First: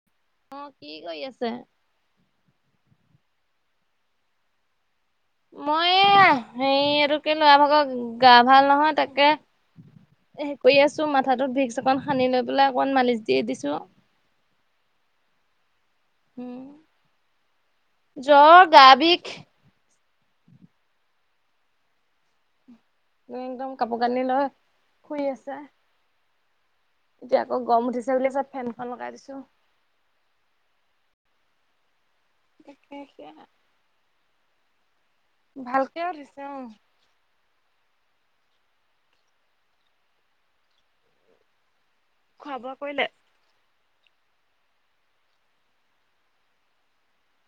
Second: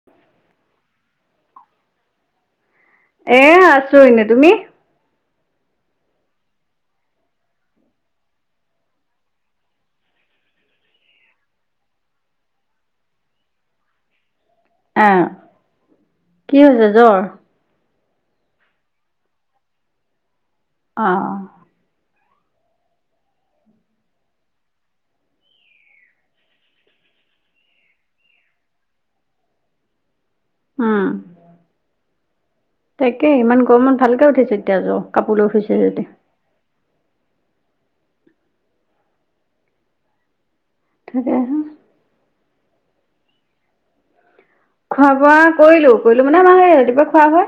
[inaudible] অ' কি কৰি আছে। এ, আছোঁ এনেই তুমি। মই এইয়া [unintelligible] এইটোকে লৰা ভাগৰ গা ভাল নহয় তাকে সেই কৰি আছো, মাথাটো ভিক্স অকন সানি লৈ পেলাই অকমান মালিচ দি দিছো। আহ, কি উম হৈছে জ্বৰ। জ্বৰ গা বিষ। অঁ', একদম কাপোৰ কানি লৈ শুই আছে। এতিয়া আকৌ গৰম উঠিছে বুলি কৈছে ফেনখন লগাই দিছো। উম্। [inaudible] তাকে ইমান গৰমত ভালকে উঠিছে তেতিয়া জ্বৰ, কাপোৰলৈ শুইছে ভালকে যদি। উঠিছে অ' থাকে হে। খোৱা বোৱা কৰিলে? খোৱা বোৱা কৰিলো, কৰিলো মানে আমাৰ সেই ৰাতিপুৱা খোৱা হয়।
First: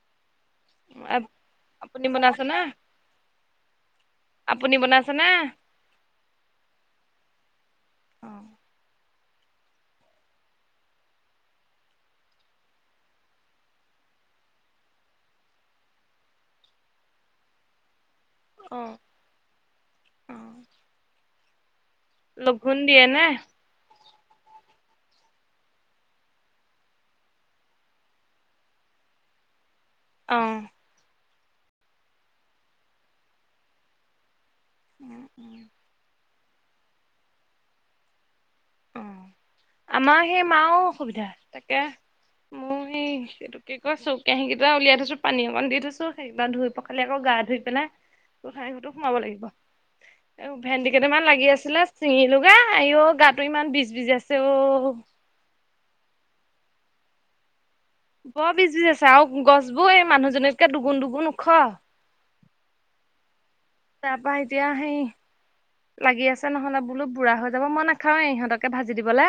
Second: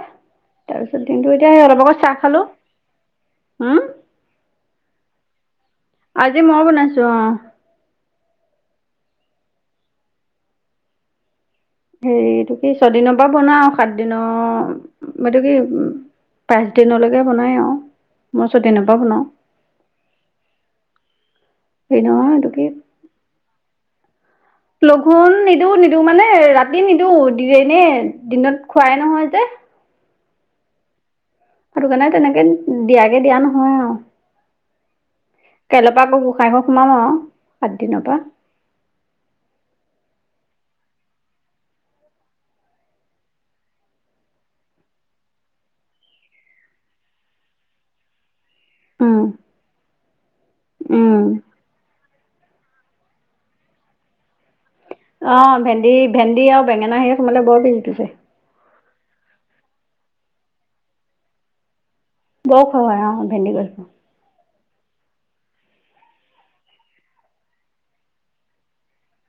তাৰ পিছত দিনটো এতিয়া সেই অলপ আগত আপুনি চাহ খালো। বনাইছে নে? হম্ আপুনি বনাইছে নে? আজি মই বনাইছো। অ', অ হেৰি এইটো কি, ছয় দিনৰ পৰা বনাও আৰু সাত দিনৰ এইটো কি উ্ পাঁচ দিনলৈকে বনাই আৰু মই ছয় অ দিনৰ পৰা বনাওঁ। হেৰি নহয় এইটো কি লঘোন দিয়ে নে? লঘোণ নিদিওঁ নিদিওঁ মানে, ৰাতি নিদিওঁ দি এনে দিনত খোৱাই নহয় যে, অ'। সেটোকাৰণে তেনেকে দিয়াকে দিয়া নহয় আৰু। উম উম। কাইলৰ পৰা আকৌ গোঁসাই ঘৰ সোমাম আৰু সাতদিনৰ পৰা। অহ্ আমাৰ সেই মাও অসুবিধা তাকে মোৰো সেই হৈছে। এইটো কি কয় চৰু কাঁহীকেইটা উলিয়াই থৈছো। পানী অকণ দি থৈছো, সেই কেইটা ধুই পখালি আকৌ গা ধুই পেলাই গোহাঁই ঘৰতো সোমাব উম লাগিব। এই ভেন্দি উম কেইটামান লাগি আছিলে চিঙিলো গে, আই ও গাত ইমান বিজ বিজ আছে অ'। অ' ভেন্দি ভেন্দি আৰু বেঙেনা সেইঅত সোমালে বৰ বিজবিজাই। বৰ বিজবিজাইছে আৰু গছবোৰ এই মানুহজনীতকে দুগুণ দুগুণ ওখ। বৰ ওখ হয় আও ভেন্দি গছ। তাৰপা এতিয়া সেই লাগি আছে নহ'লে বোলো বুঢ়া হৈ যাব, মই নাখাওঁৱে ইহঁতকে ভাজি দিবলে।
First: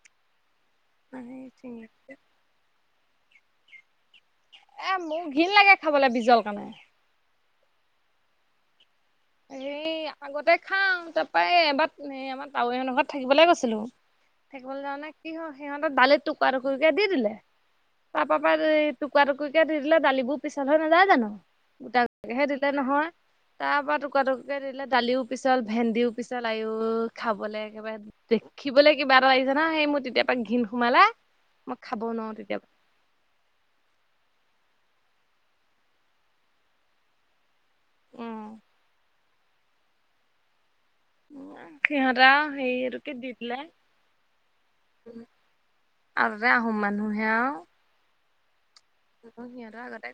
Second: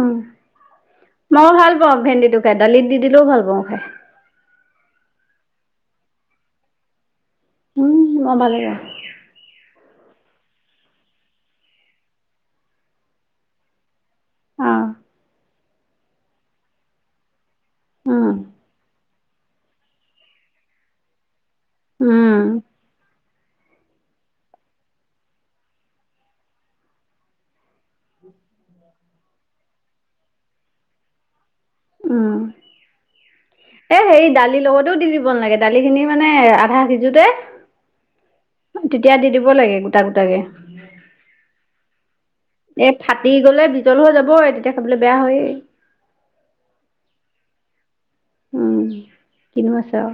উম মই ভাল পাওঁ ভেন্দিটো খাই দালিত দি দিলেও ভাল পাওঁ খাই। এ মোৰ ঘিণ লাগে খাবলে বিজল কাৰণে। উম মই ভালে পাওঁ। হেৰি আগতে খাওঁ, তাৰপৰা এই এবাৰ এই আমাৰ তাৱৈহঁতৰ ঘৰত থাকিবলে গৈছিলো। অ থাকিবলে যাওঁতে কি হ'ল সিহঁতৰ দালিত টুকুৰা টুকুৰকে দি দিলে। তাৰ উম পৰা এই টুকুৰা টুকুৰ কে দি দিলে দালিবোৰ পিছল হৈ নাযায় জানো? উম সেই দিলেই নহয় তাৰ পৰা টুকুৰা টুকুৰ কে দিলে দালিও পিছল ভেন্দিও পিছল আই ও খাবলৈ একেবাৰে দেখিবলৈ কিবা এটা লাগিছে নহয় সেই মোৰ তেতিয়াৰ পৰা ঘিণ সোমালে মই খাবো উম নোৱাৰো তেতিয়াৰ পৰা। এ হেৰি দালিৰ লগতো দি দিব নালাগে দালি খিনি মানে আধা সিজোতে উম তেতিয়া দি দিব লাগে গোটা গোটাকে। সিহঁত আও এ ফাটি গ'লে বিজল হৈ যাবই তেতিয়া খাবলৈ বেয়া হৈয়ে। আৰু তাতে আহম মানুহে আও। উম। টোকন কিনো সিহঁতৰ আছে আৰু আগতে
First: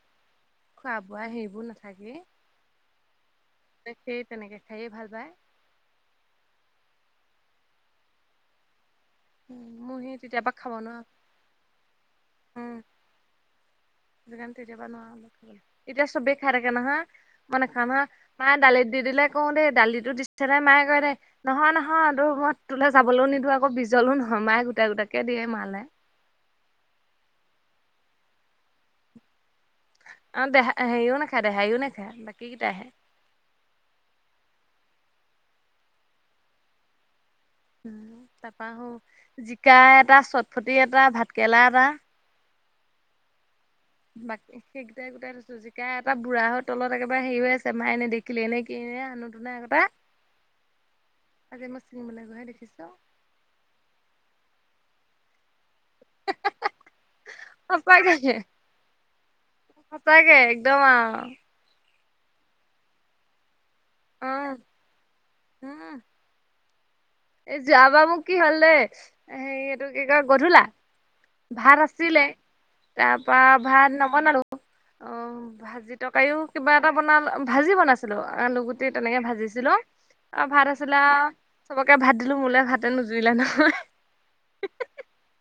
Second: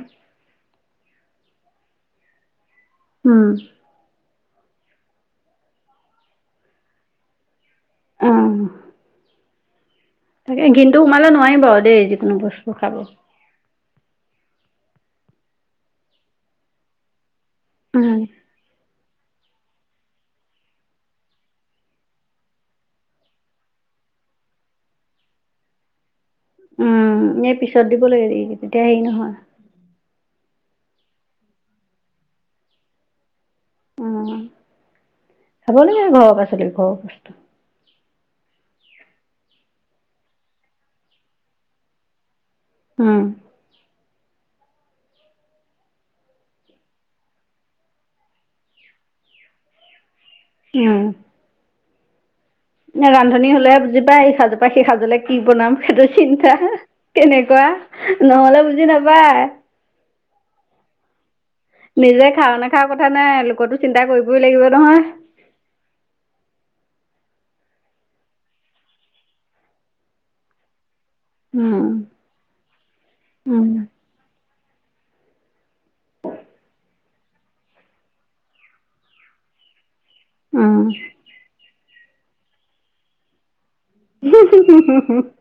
খোৱা বোৱা হেৰিবোৰ নাথাকেই। উম। ত সেই তেনেকে খাইয়ে ভাল পায়। অহ। উম মোৰ হেত তাকে ঘিণটো সোমালে নোৱাৰিম বাৰু দেই যিকোনো বস্তু খাব। সেইকাৰণে তেতিয়াৰ পৰা নোৱাৰো নিকি, এতিয়া চবে খাই থাকে নহয়। মই নেখাওঁ নহয়, উম, মায়ে দালিত দি দিলে কওঁ দেই দালিটো দিছে নাই মায়ে কয় দে নহয় নহয় তোৰ মই তোলে যাবলৈ নিদিওঁ আকৌ বিজলো নহয় মায়ে গোটাই গোটাকে দিয়ে মালে। উম এ পিছত দিব লাগে তেতিয়া হেৰি নহয়। অ দেহা হেৰিও নাখায় দেহাইও নাখায় বাকী কেইটা হে। অহ খাব লাগে ঘৰৰ পাছলি ঘৰৰ বস্তু। উম তাপা অহ জিকা এটা চটফটি এটা ভাতকেৰেলা এটা উম। বাকি সেই গোটাই গোটাই দিছোঁ। জিকা এটা বুঢ়া হৈ তলত একেবাৰে হেৰি হৈ আছে মায় নেদেখিলে নেই কিয়ে অনুটোনে নে আগতে [unintelligible] উম। আজি মই ছিঙিবলৈ গৈহে দেখিছো। নে ৰান্ধনী হ'লে হে বুজি পায় ইসাজৰ পা সিসাজ লে কি বনাম। সেইটো চিন্তা কেনেকুৱা সঁচাকে নহলে বুজি নাপায়। সঁচাকে একদম আও। নিজে খাওঁ নাখাওঁ কথা নাই লোকতো চিন্তা অ কৰিবই লাগিব নহয়। উম। এ যোৱাবাৰ মোক কি হল দেই হেৰি এইটো কি কয় গধূলা ভাত আছিলে তাৰ পা ভাত নবনালো, অহ। ভাজি টকাৰিও কিবা এটা বনালো ভাজি বনাইছিলো আলুগুটি তেনেকে ভাজিছিলো। আৰু ভাত আছিলে আও, চবকে ভাত দিলোঁ মোলে ভাতে নোজুৰিলে নহয়। [unintelligible]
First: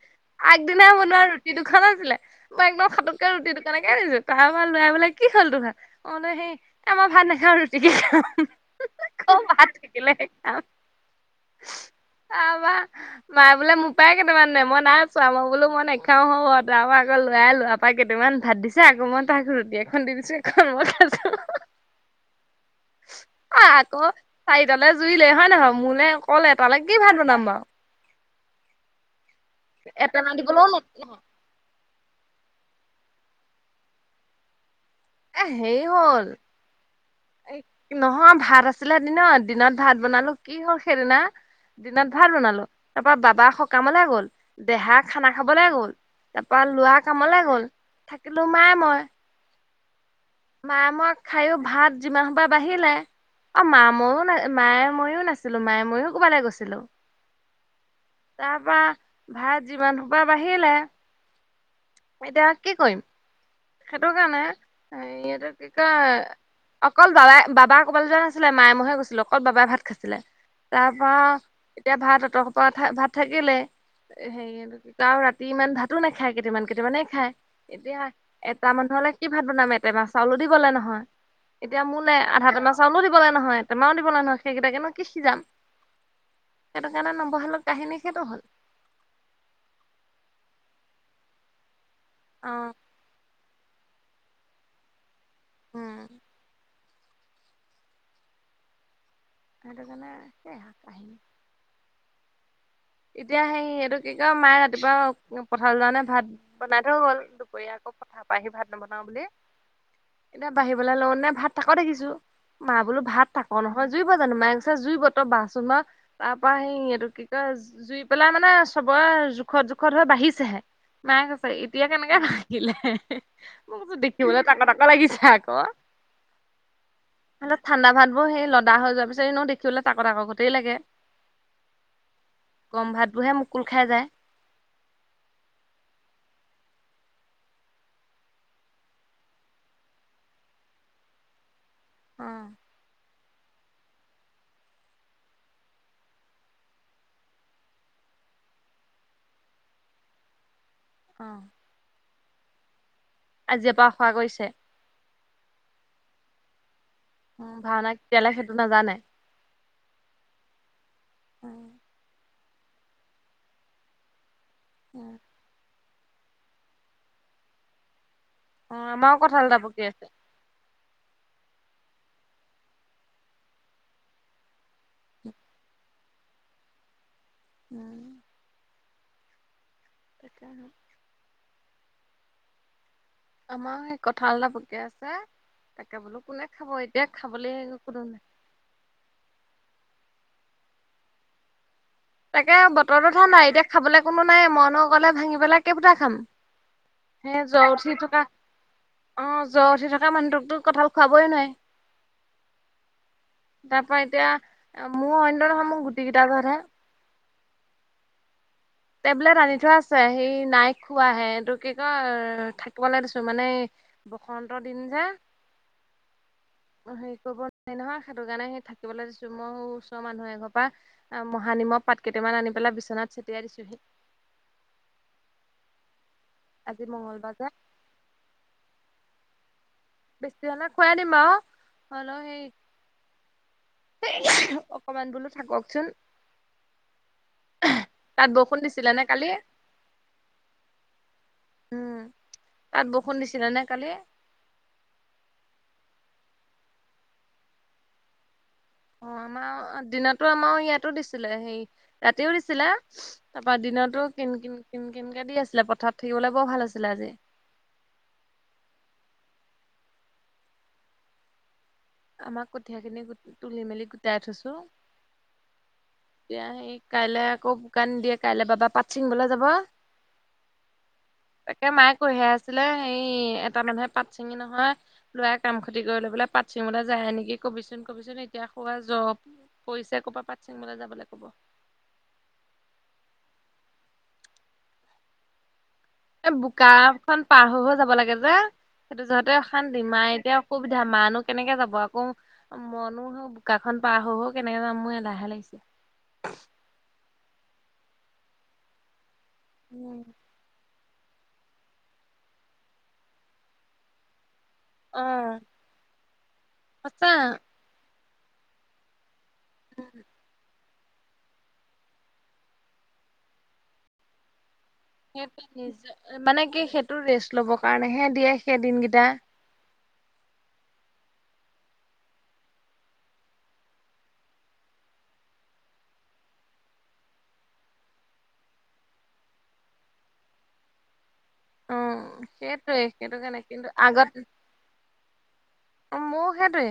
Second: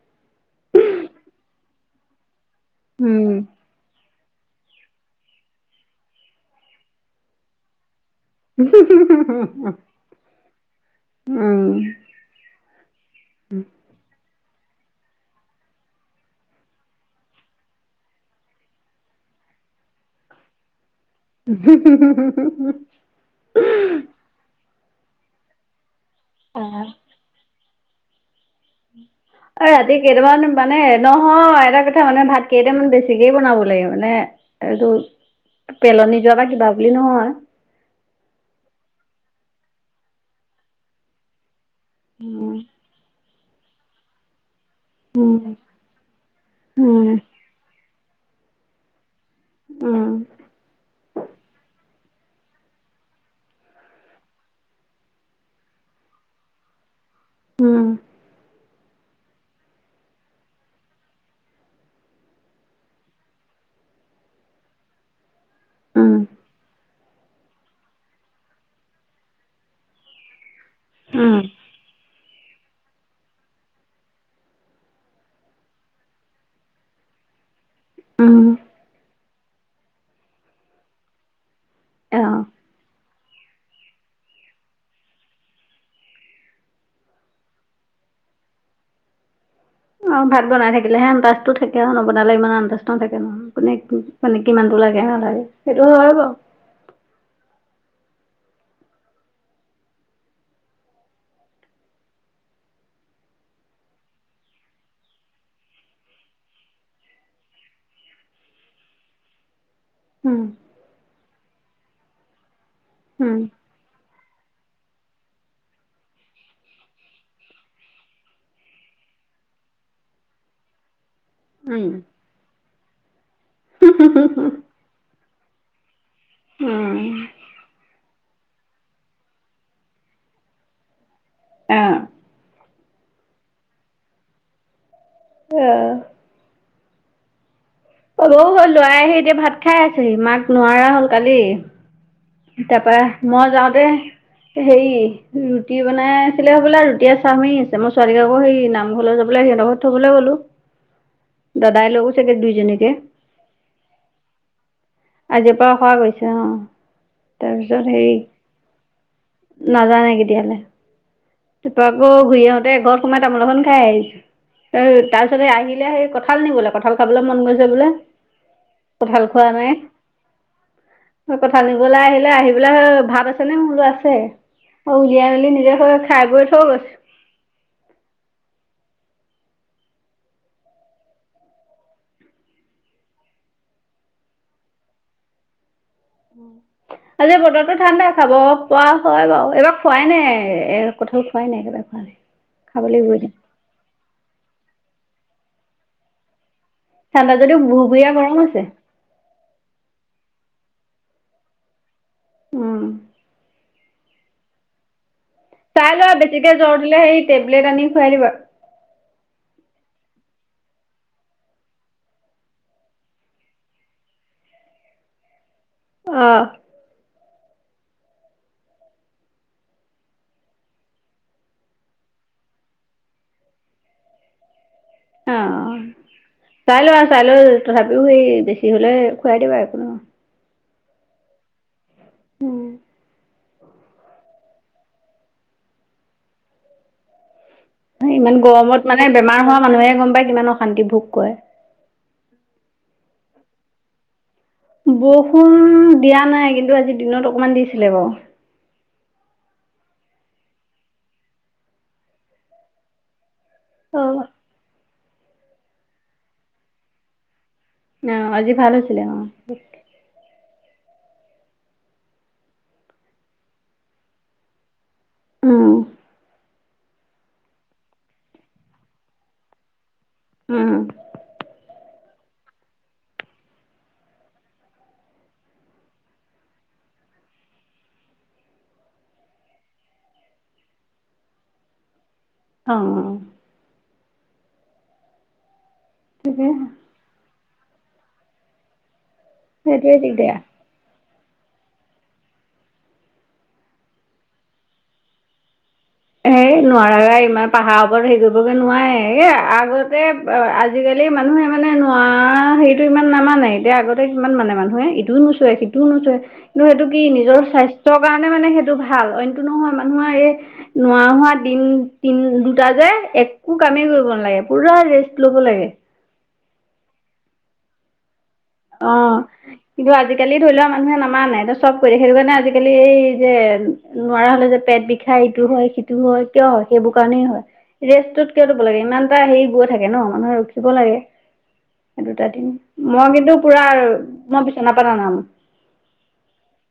আগদিনাই বনোৱা ৰুটি দুখন আছিলে, মই একদম খাতকে ৰুটি দুখ কেনেকে দিছো তাৰপৰা লৰাই বোলে কি হ'ল তোমাৰ? মই বুলো হেই এ, মই ভাত নাখাওঁ ৰুটিকে খাওঁ। আকৌ [inaudible] [unintelligible] উম। তাপা মায়ে বোলে মোক মোপাই কেইটামান নে মই নাইচোৱা, মই বোলো নেখাওঁ হো আৰু তাৰপৰা আকৌ লৰাই লৰাপা কেইটামান ভাত দিছ ছে আকৌ মই তাক ৰুটি এখন দি দিছোঁ এখন মই খাই আকৌ [inaudible] চাৰিটালে জুইলে হয় নহয়? মোলে অকল অ এটালে কি ভাত বনাম বাৰু। ৰাতি এটেমা কেইটামান দিবলৈও ন মানে নহয় এটা কথা মানে ভাত কেইটামান বেছিকেই বনাব লাগে মানে এইটো, এ হেৰি পেলনি হ'ল যোৱা বা কিবা বুলি নহয়। নহয় ভাত আছিলে দিনত, দিনত ভাত বনালো কি হ'ল সেইদিনা দিনত ভাল উম বনালো, তাৰ পৰা বাবা সকামলে গল। দেহা খানা উম খাবলে গ'ল, তাপা ল'ৰা উম কামলে গ'ল, থাকিলোঁ মায়ে মই। উম। মায়ে মইয়ে খায়ো ভাত যিমান সোপা বাঢ়িলে। অ', মা ময়ো না মায়ে ময়ো নাছিলো মায়ে ময়ো কবালে গৈছিলো। উম। তাপা ভাত যিমান সোপা বাঢ়িলে, এতিয়া কি কৰিম? সেইটো কাৰণে, হেৰী এইটো কি উম উম কয় অকল বাবাই বাবা ক'বালে যোৱা নাছিলে মায়ে মহহে গৈছিলেো, অকল বাবাই ভাত খাইছিলে। তাৰ পৰা, উম, এতিয়া ভাত অত সোপা ভাত থাকিলে। হেৰি আৰু ৰাতি ইমান ভাতো নাখায়, কেতেমান কেতেমানে খায়। এতিয়া উম, এটা মানুহলে কি ভাত বনাম? এটেমা চাউলো দিবলে নহয়। এতিয়া মোলে অ আধা টেমা চাউলো দিবলে নহয়। টেমাও দিবলে নহয় সেইকেইটাকেনো কি সিজাম? সেইটো কাৰণে নবহালো কাহিনী সেইটো হ'ল। অ', ভাত বনাই থাকিলেহে আন্তাজটো থাকে আৰু নবনালে অ ইমান আন্তাজ নাথাকে নহয় কোনে কি মানে কিমানতটো লাগে নালাগে, সেইটো উম হয় বাৰু। সেইটো কাৰণে সেয়া কাহিনী। এতিয়া হেই এইটো কি কয় মায়ে ৰাতিপুৱা পথাৰলৈ যাওনে ভাত বনাই থৈ গল দুপৰীয়া। আকৌ পথাৰপা আহি ভাত নবনাওঁ বুলি। উম এতিয়া বাহিবলে লওঁতেনে ভাত তাক দেখিছোঁ, মা বোলো ভাত উম তাক নহ জুইব জানো মায়ে কৈছে জুইব তই বাহচোন বাৰু। তাৰ পাৰ হেই এইটো কি কয় জুই পেলাই মানে চবৰে জোখত জোখত হৈ বাঢ়িছেহে। মায়ে কৈছে এতিয়া উম কেনেকে ভা লে, মই কৈছোঁ দেখিবলে তাক তাক লাগিছে আকৌ। উম এনেও ঠাণ্ডা ভাতবোৰ হেই লদা হৈ যোৱাৰ পিছত এনেও দেখিবলৈ তাক তাক গতেই লাগে। অ'। গৰম ভাতবোৰহে মুকুল খাই যায়। অ'। অলৌ হেই লৰাই আহি এতিয়া ভাত খাই আছেহি, মাক নোৱাৰা হল কালি। উম। তাপা মই যাওঁতে হেৰি ৰুটি বনাই আছিলে হ'বলা, ৰুটিয়ে চাহমাৰি আছে, মই ছোৱালীক আকৌ সেই নামঘৰলে যাবলে, সিহতৰ ঘৰত থবলে গ'লো। অ' দাদাই লৈ গৈছেগে দুইজনীকে। আজিৰে পৰা অসৰা কৰিছে। আজিৰে পৰা অসৰা কৰিছে, অ' উম, তাৰপিছত ভাওনা হেৰি কেতিয়ালে সেইটো নেজানে? নাজানে কেতিয়ালে, তাপা অ', আকৌ ঘূৰি আহোতে ঘৰত সোমাই তামোল এখন খাই আহিছো। এ তাৰ পিছতে আহিলে সেই কঁঠাল নিবলে কঁঠাল খাবলৈ মন গৈছে বোলে। আমাৰো কঠাল কঁঠাল খোৱা এটা নাই, পকি আছে। এই কঠাল নি বলে আহিলে, আহি পেলাই ভাত আছেনে মই বোলো আছে। অ', উলিয়াই মেলি নিজে সেয়া খাই বৈ থৈ গৈছে। উম। তাকেহে। আমাৰো সেই কঁঠাল এটা পকি আছে, তাকে বোলো কোনে খাব, এতিয়া খাবলে কোনো নাই। খোৱা হয় বাৰু, এবাৰ খোৱাই নাই এ কঠাল খোৱাই নাই, একেবাৰে খোৱা নাই। তাকে খাব বতৰতো লাগিব ঠাণ্ডা, এতিয়া খাবলে কোনো নাই, মইনো অকলে ভাঙি পেলাই কেইফোটা খাম। ঠাণ্ডা সেই যদিও জ্বৰ ভূৰ উঠি ভুৰীয়া থকা গৰম আছে। অ', জ্বৰ উঠি থকা মানুহটোকতো কঁঠাল খোৱাবই নোৱাৰি। উম। তাৰ পৰা এতিয়া, মোৰ অইনটো নহয় মোৰ গুটি গিতা জহত হে। বোলে, সেই টেবলেট আনি খুৱাই দিবা। টেবলেট আনি থোৱা আছে, হেই নাই খোৱাহে, এইটো কি কয় থা থাকিবলে দিছো মানে এই বসন্ত দিন যে অহ হেৰি কৰিব নোৱাৰি নহয়, সেইটো কাৰণে সেই থাকিবলৈ দিছো মইও ওচৰৰ মানুহ এঘৰপা আ, মহানিমৰ পাত কেইটামান আনি পেলাই বিচনাত চটিয়াই দিছোহি। অ', চাই আজি লোৱা, চাই মংগলবাৰ লৈ যে তথাপিও সেই বেছি হলে খুৱাই দিবা একো নহয়। বেছি হলে খুৱাই দিমা বাৰু, হ'লেও সেই নহয়। অকমান বোলো থাককচোন। তাত ইমান বৰষুণ গৰমত দিছিলে মানে নে কালি বেমাৰ হোৱা মানুহেহে গম পায়, কিমান অশান্তি ভোগ কৰে। উম, তাত বৰষুণ দিছিলে নে কালি? বৰষুণ দিয়া নাই, কিন্তু আজি দিনত অকমান দিছিলে বাৰু। অ', আমাও দিনতো আমাও ইয়াতো দিছিলে হেৰী ৰাতিও দিছিলে। তাৰপা, দিনতো কিন কিন কিন কিনকে দি আছিলে, পথাৰত থাকিবলৈ বৰ ভাল আছিলে আজি। অ', আজি ভাল হৈছিলে অ' আমাক কঠীয়া খিনি গোট তুলি মেলি গোটাই থৈছো। উম। এতিয়া সেই কাইলৈ আকৌ বোকা নিদিয়ে, কাইলে বাবা পাট চিঙিবলে যাব। উম, তাকে মায়ে কৈহে আছিলে হেৰী, এটা মানুহে পাত চিঙি নহয়। লৰাই কাম খতি কৰি লৈ পেলাই পাট চিঙিবলে যায়ে নেকি কবিচোন কবিচোন এতিয়া সোৱা জ পৰিছে কৰপৰা পাত চিঙিবলে যাবলে কব। অ' এই তাকে বোকা খন পাৰ হৈ হৈ যাব লাগে যে, সেইটো যহতে অশান্তি, সেইটোৱে মায়ে এতিয়া দিগদাৰ। অসুবিধা মানো কেনেকে যাব আকৌ। মনো নো বোকাখন পাৰ হৈ কেনেকে যাম মোৰ এলাহে লাগিছে। এই নোৱাৰা ইমান পাহাৰ ওপৰত হেৰি কৰিবগে নোৱাৰে, এই আগতে আজিকালি মানুহে মানে নোৱাৰা হেৰিটো ইমান নামানে এতিয়া আগতে কিমান মানে মানে নে অ ইটোও নোচুৱে, সিটোও নোচুৱে কিন্তু, সেইটো কি সঁচা নিজৰ স্বাস্থ্যৰ কাৰণে মানে, সেইটো ভাল অ'। নহয় মানুহৰ এই নুৱা হোৱা দিন, দিন দুটা যে, একো কামেই কৰিব নালাগে পুৰা ৰেছ মানে কি, সেইটো ৰেষ্ট ল'ব কাৰণেহে দিয়ে। সেই দিনকেইটা অ'। কিন্তু, আজিকালি ধৰিলওঁ মানুহে নামানে, চব কৰি দিয়ে, সেইটো কাৰণে আজিকালি এই যে নোৱাৰা হ'লে যে পেট বিষায়, ইটো হয় সিটো হয়, কিয় হয় সেইবোৰ কাৰণেই হয়। ৰেষ্টটো কিয় ল'ব লাগে, ইমান এটা হেৰি গৈ থাকে ন, মানুহে ৰখিব লাগে। অ', দুটা দিন, সেইটোৱে মই সেইটো কিন্তু কাৰণে পুৰা আৰু আগত মই বিচনা পৰা নানামো। মোৰ সেইটোৱে।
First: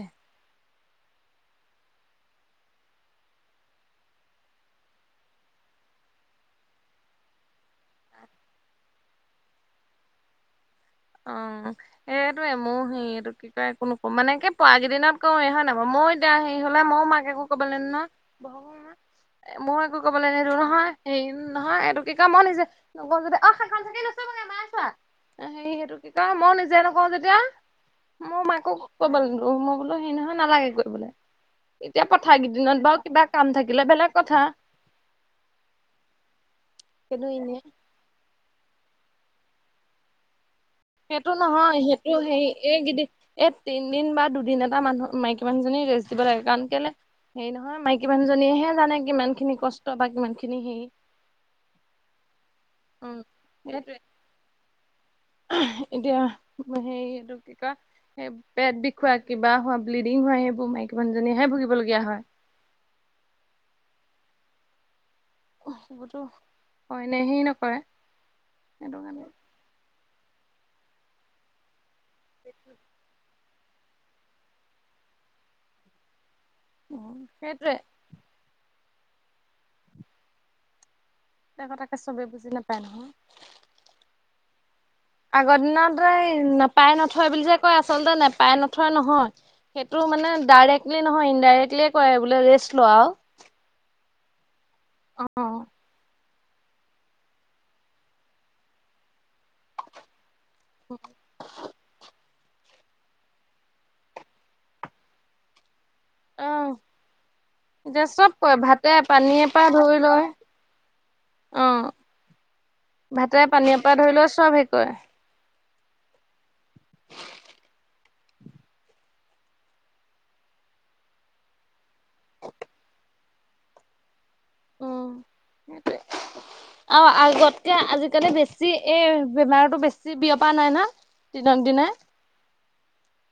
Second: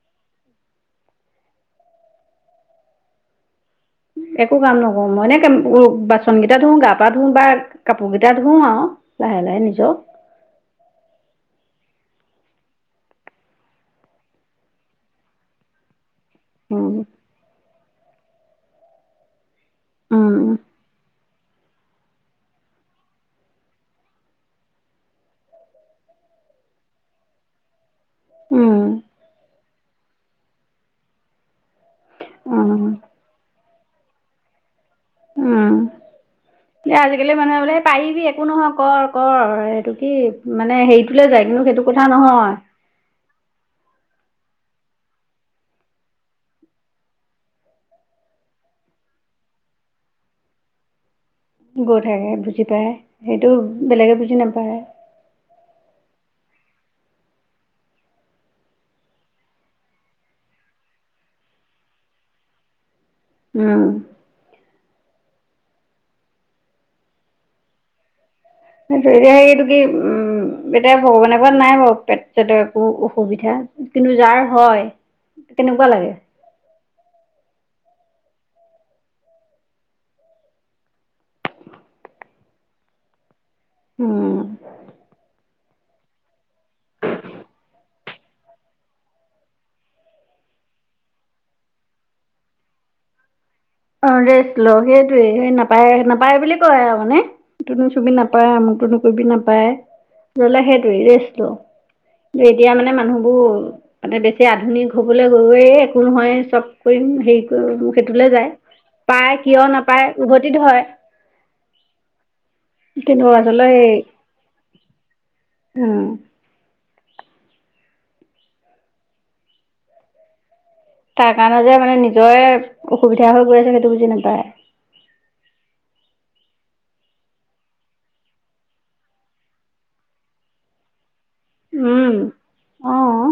একো কাম নকৰো মই, এনকে বাচন কেইটা ধো, গা পা ধুও বা কাপোৰ কেইটা ধোও আৰু। লাহে লাহে নিজৰ। অ'। এইটোয়ে মোৰ সি এইটো কি কয়, একো নকৰোঁ, মানে কি পৰা কেইদিনত কৰোৱে হয় নাই বাৰু, মই এতিয়া হেৰি হলে উম মইয়ো মাক একো কৰিবলৈ নিডো নহয়, মইও একো কৰিব উম নীদো নহয়। হে নহয়, এইটো কি কয় কি কয়, মইও নিজে নকৰো যেতিয়া, মইও মাকো উম কৰিবলৈ নীদু, মই হেই নহয় নালাগে কৰিবলে, এতিয়া কথা হেই কেইদিনত উম বাৰু কিবা কাম থাকিলে বেলেগ কথা। উম, এ কিন্তু আজিকালি এনে মানুহে বোলে পাৰিবি একো নহয় কৰ কৰ, এইটো কি মানে হেৰিটোলে যায় কিন্তু সেইটো কথা নহয়। কে কি দিন এই তিনদিন বা দুদিন এটা মানুহ মাইকী মানুহজনী, ৰেষ্ট দিব লাগে, কাৰণ কেইলে হেৰি নহয়, মাইকী মানুহজনীয়েহে জানে কিমান খিনি কষ্ট বা কিমান খিনি হেৰি। গ'লেহে বুজি পায়, উম সেইটো সেইটোৱে বেলেগে বুজি নাপায়। এতিয়া হেৰি এইতো কি কয় এই পেট বিষ হোৱা, কিবা হোৱা, ব্লিডিং হোৱা, সেইবোৰ মাইকী মানুজনীহে ভুগিবলগীয়া হয়। উম। অইনে সেই নকৰে। সেইটো সেইটোৱে, কাৰণে এ হেৰিটো কি উম, এতিয়া ভগৱানে কৰাত নাই বাৰু পেট-ছেট একো অসুবিধা। কিন্তু যাৰ হয়, কেনেকুৱা লাগে। সেইটোৱে। উম আগৰ দিনত নেপাই নথয় বুলি যে কয়, আচলতে নেপাই নথয় নহয়। সেইটো মানে, ডাইৰেক্টলি নহয়, ইনডাইৰেক্টলিয়ে কৈ বোলে ৰেষ্ট লোৱা আৰু। অ', ৰেষ্ট ল সেইটোৱে সেই নাপায় নাপায় বুলি কয় আৰু মানে, ইটো নুচুবি নাপাই, আমোকটো নুচুবি নাপাই। ল'লে সেইটোৱে ৰেষ্টটো ল। এতিয়া মানে মানুহবোৰ, মানে বেছি আধুনিক হ'বলৈ গৈয়ে কোন হয়, চব অ', কৰিম, হেৰি কৰি সেইটোলৈ যায়। দে পায় পানীয়ে কিয় পৰা ধৰি নাপায় লয় উভতি ধৰে অ'। কিন্তু ভাতে পানীৰ আচলতে পৰা ধৰি লৈ চব হেৰি কৰে। উম। তাৰ কাৰণে যে মানে নিজৰে অসুবিধা হৈ গৈ আছে সেইটো বুজি নাপায়। উম সেইতোৱে। অ' আগতকে আজিকালি বেছি এই বেমাৰতো বেছি বিয়পা নাই না? দিনক দিনে উম অঁ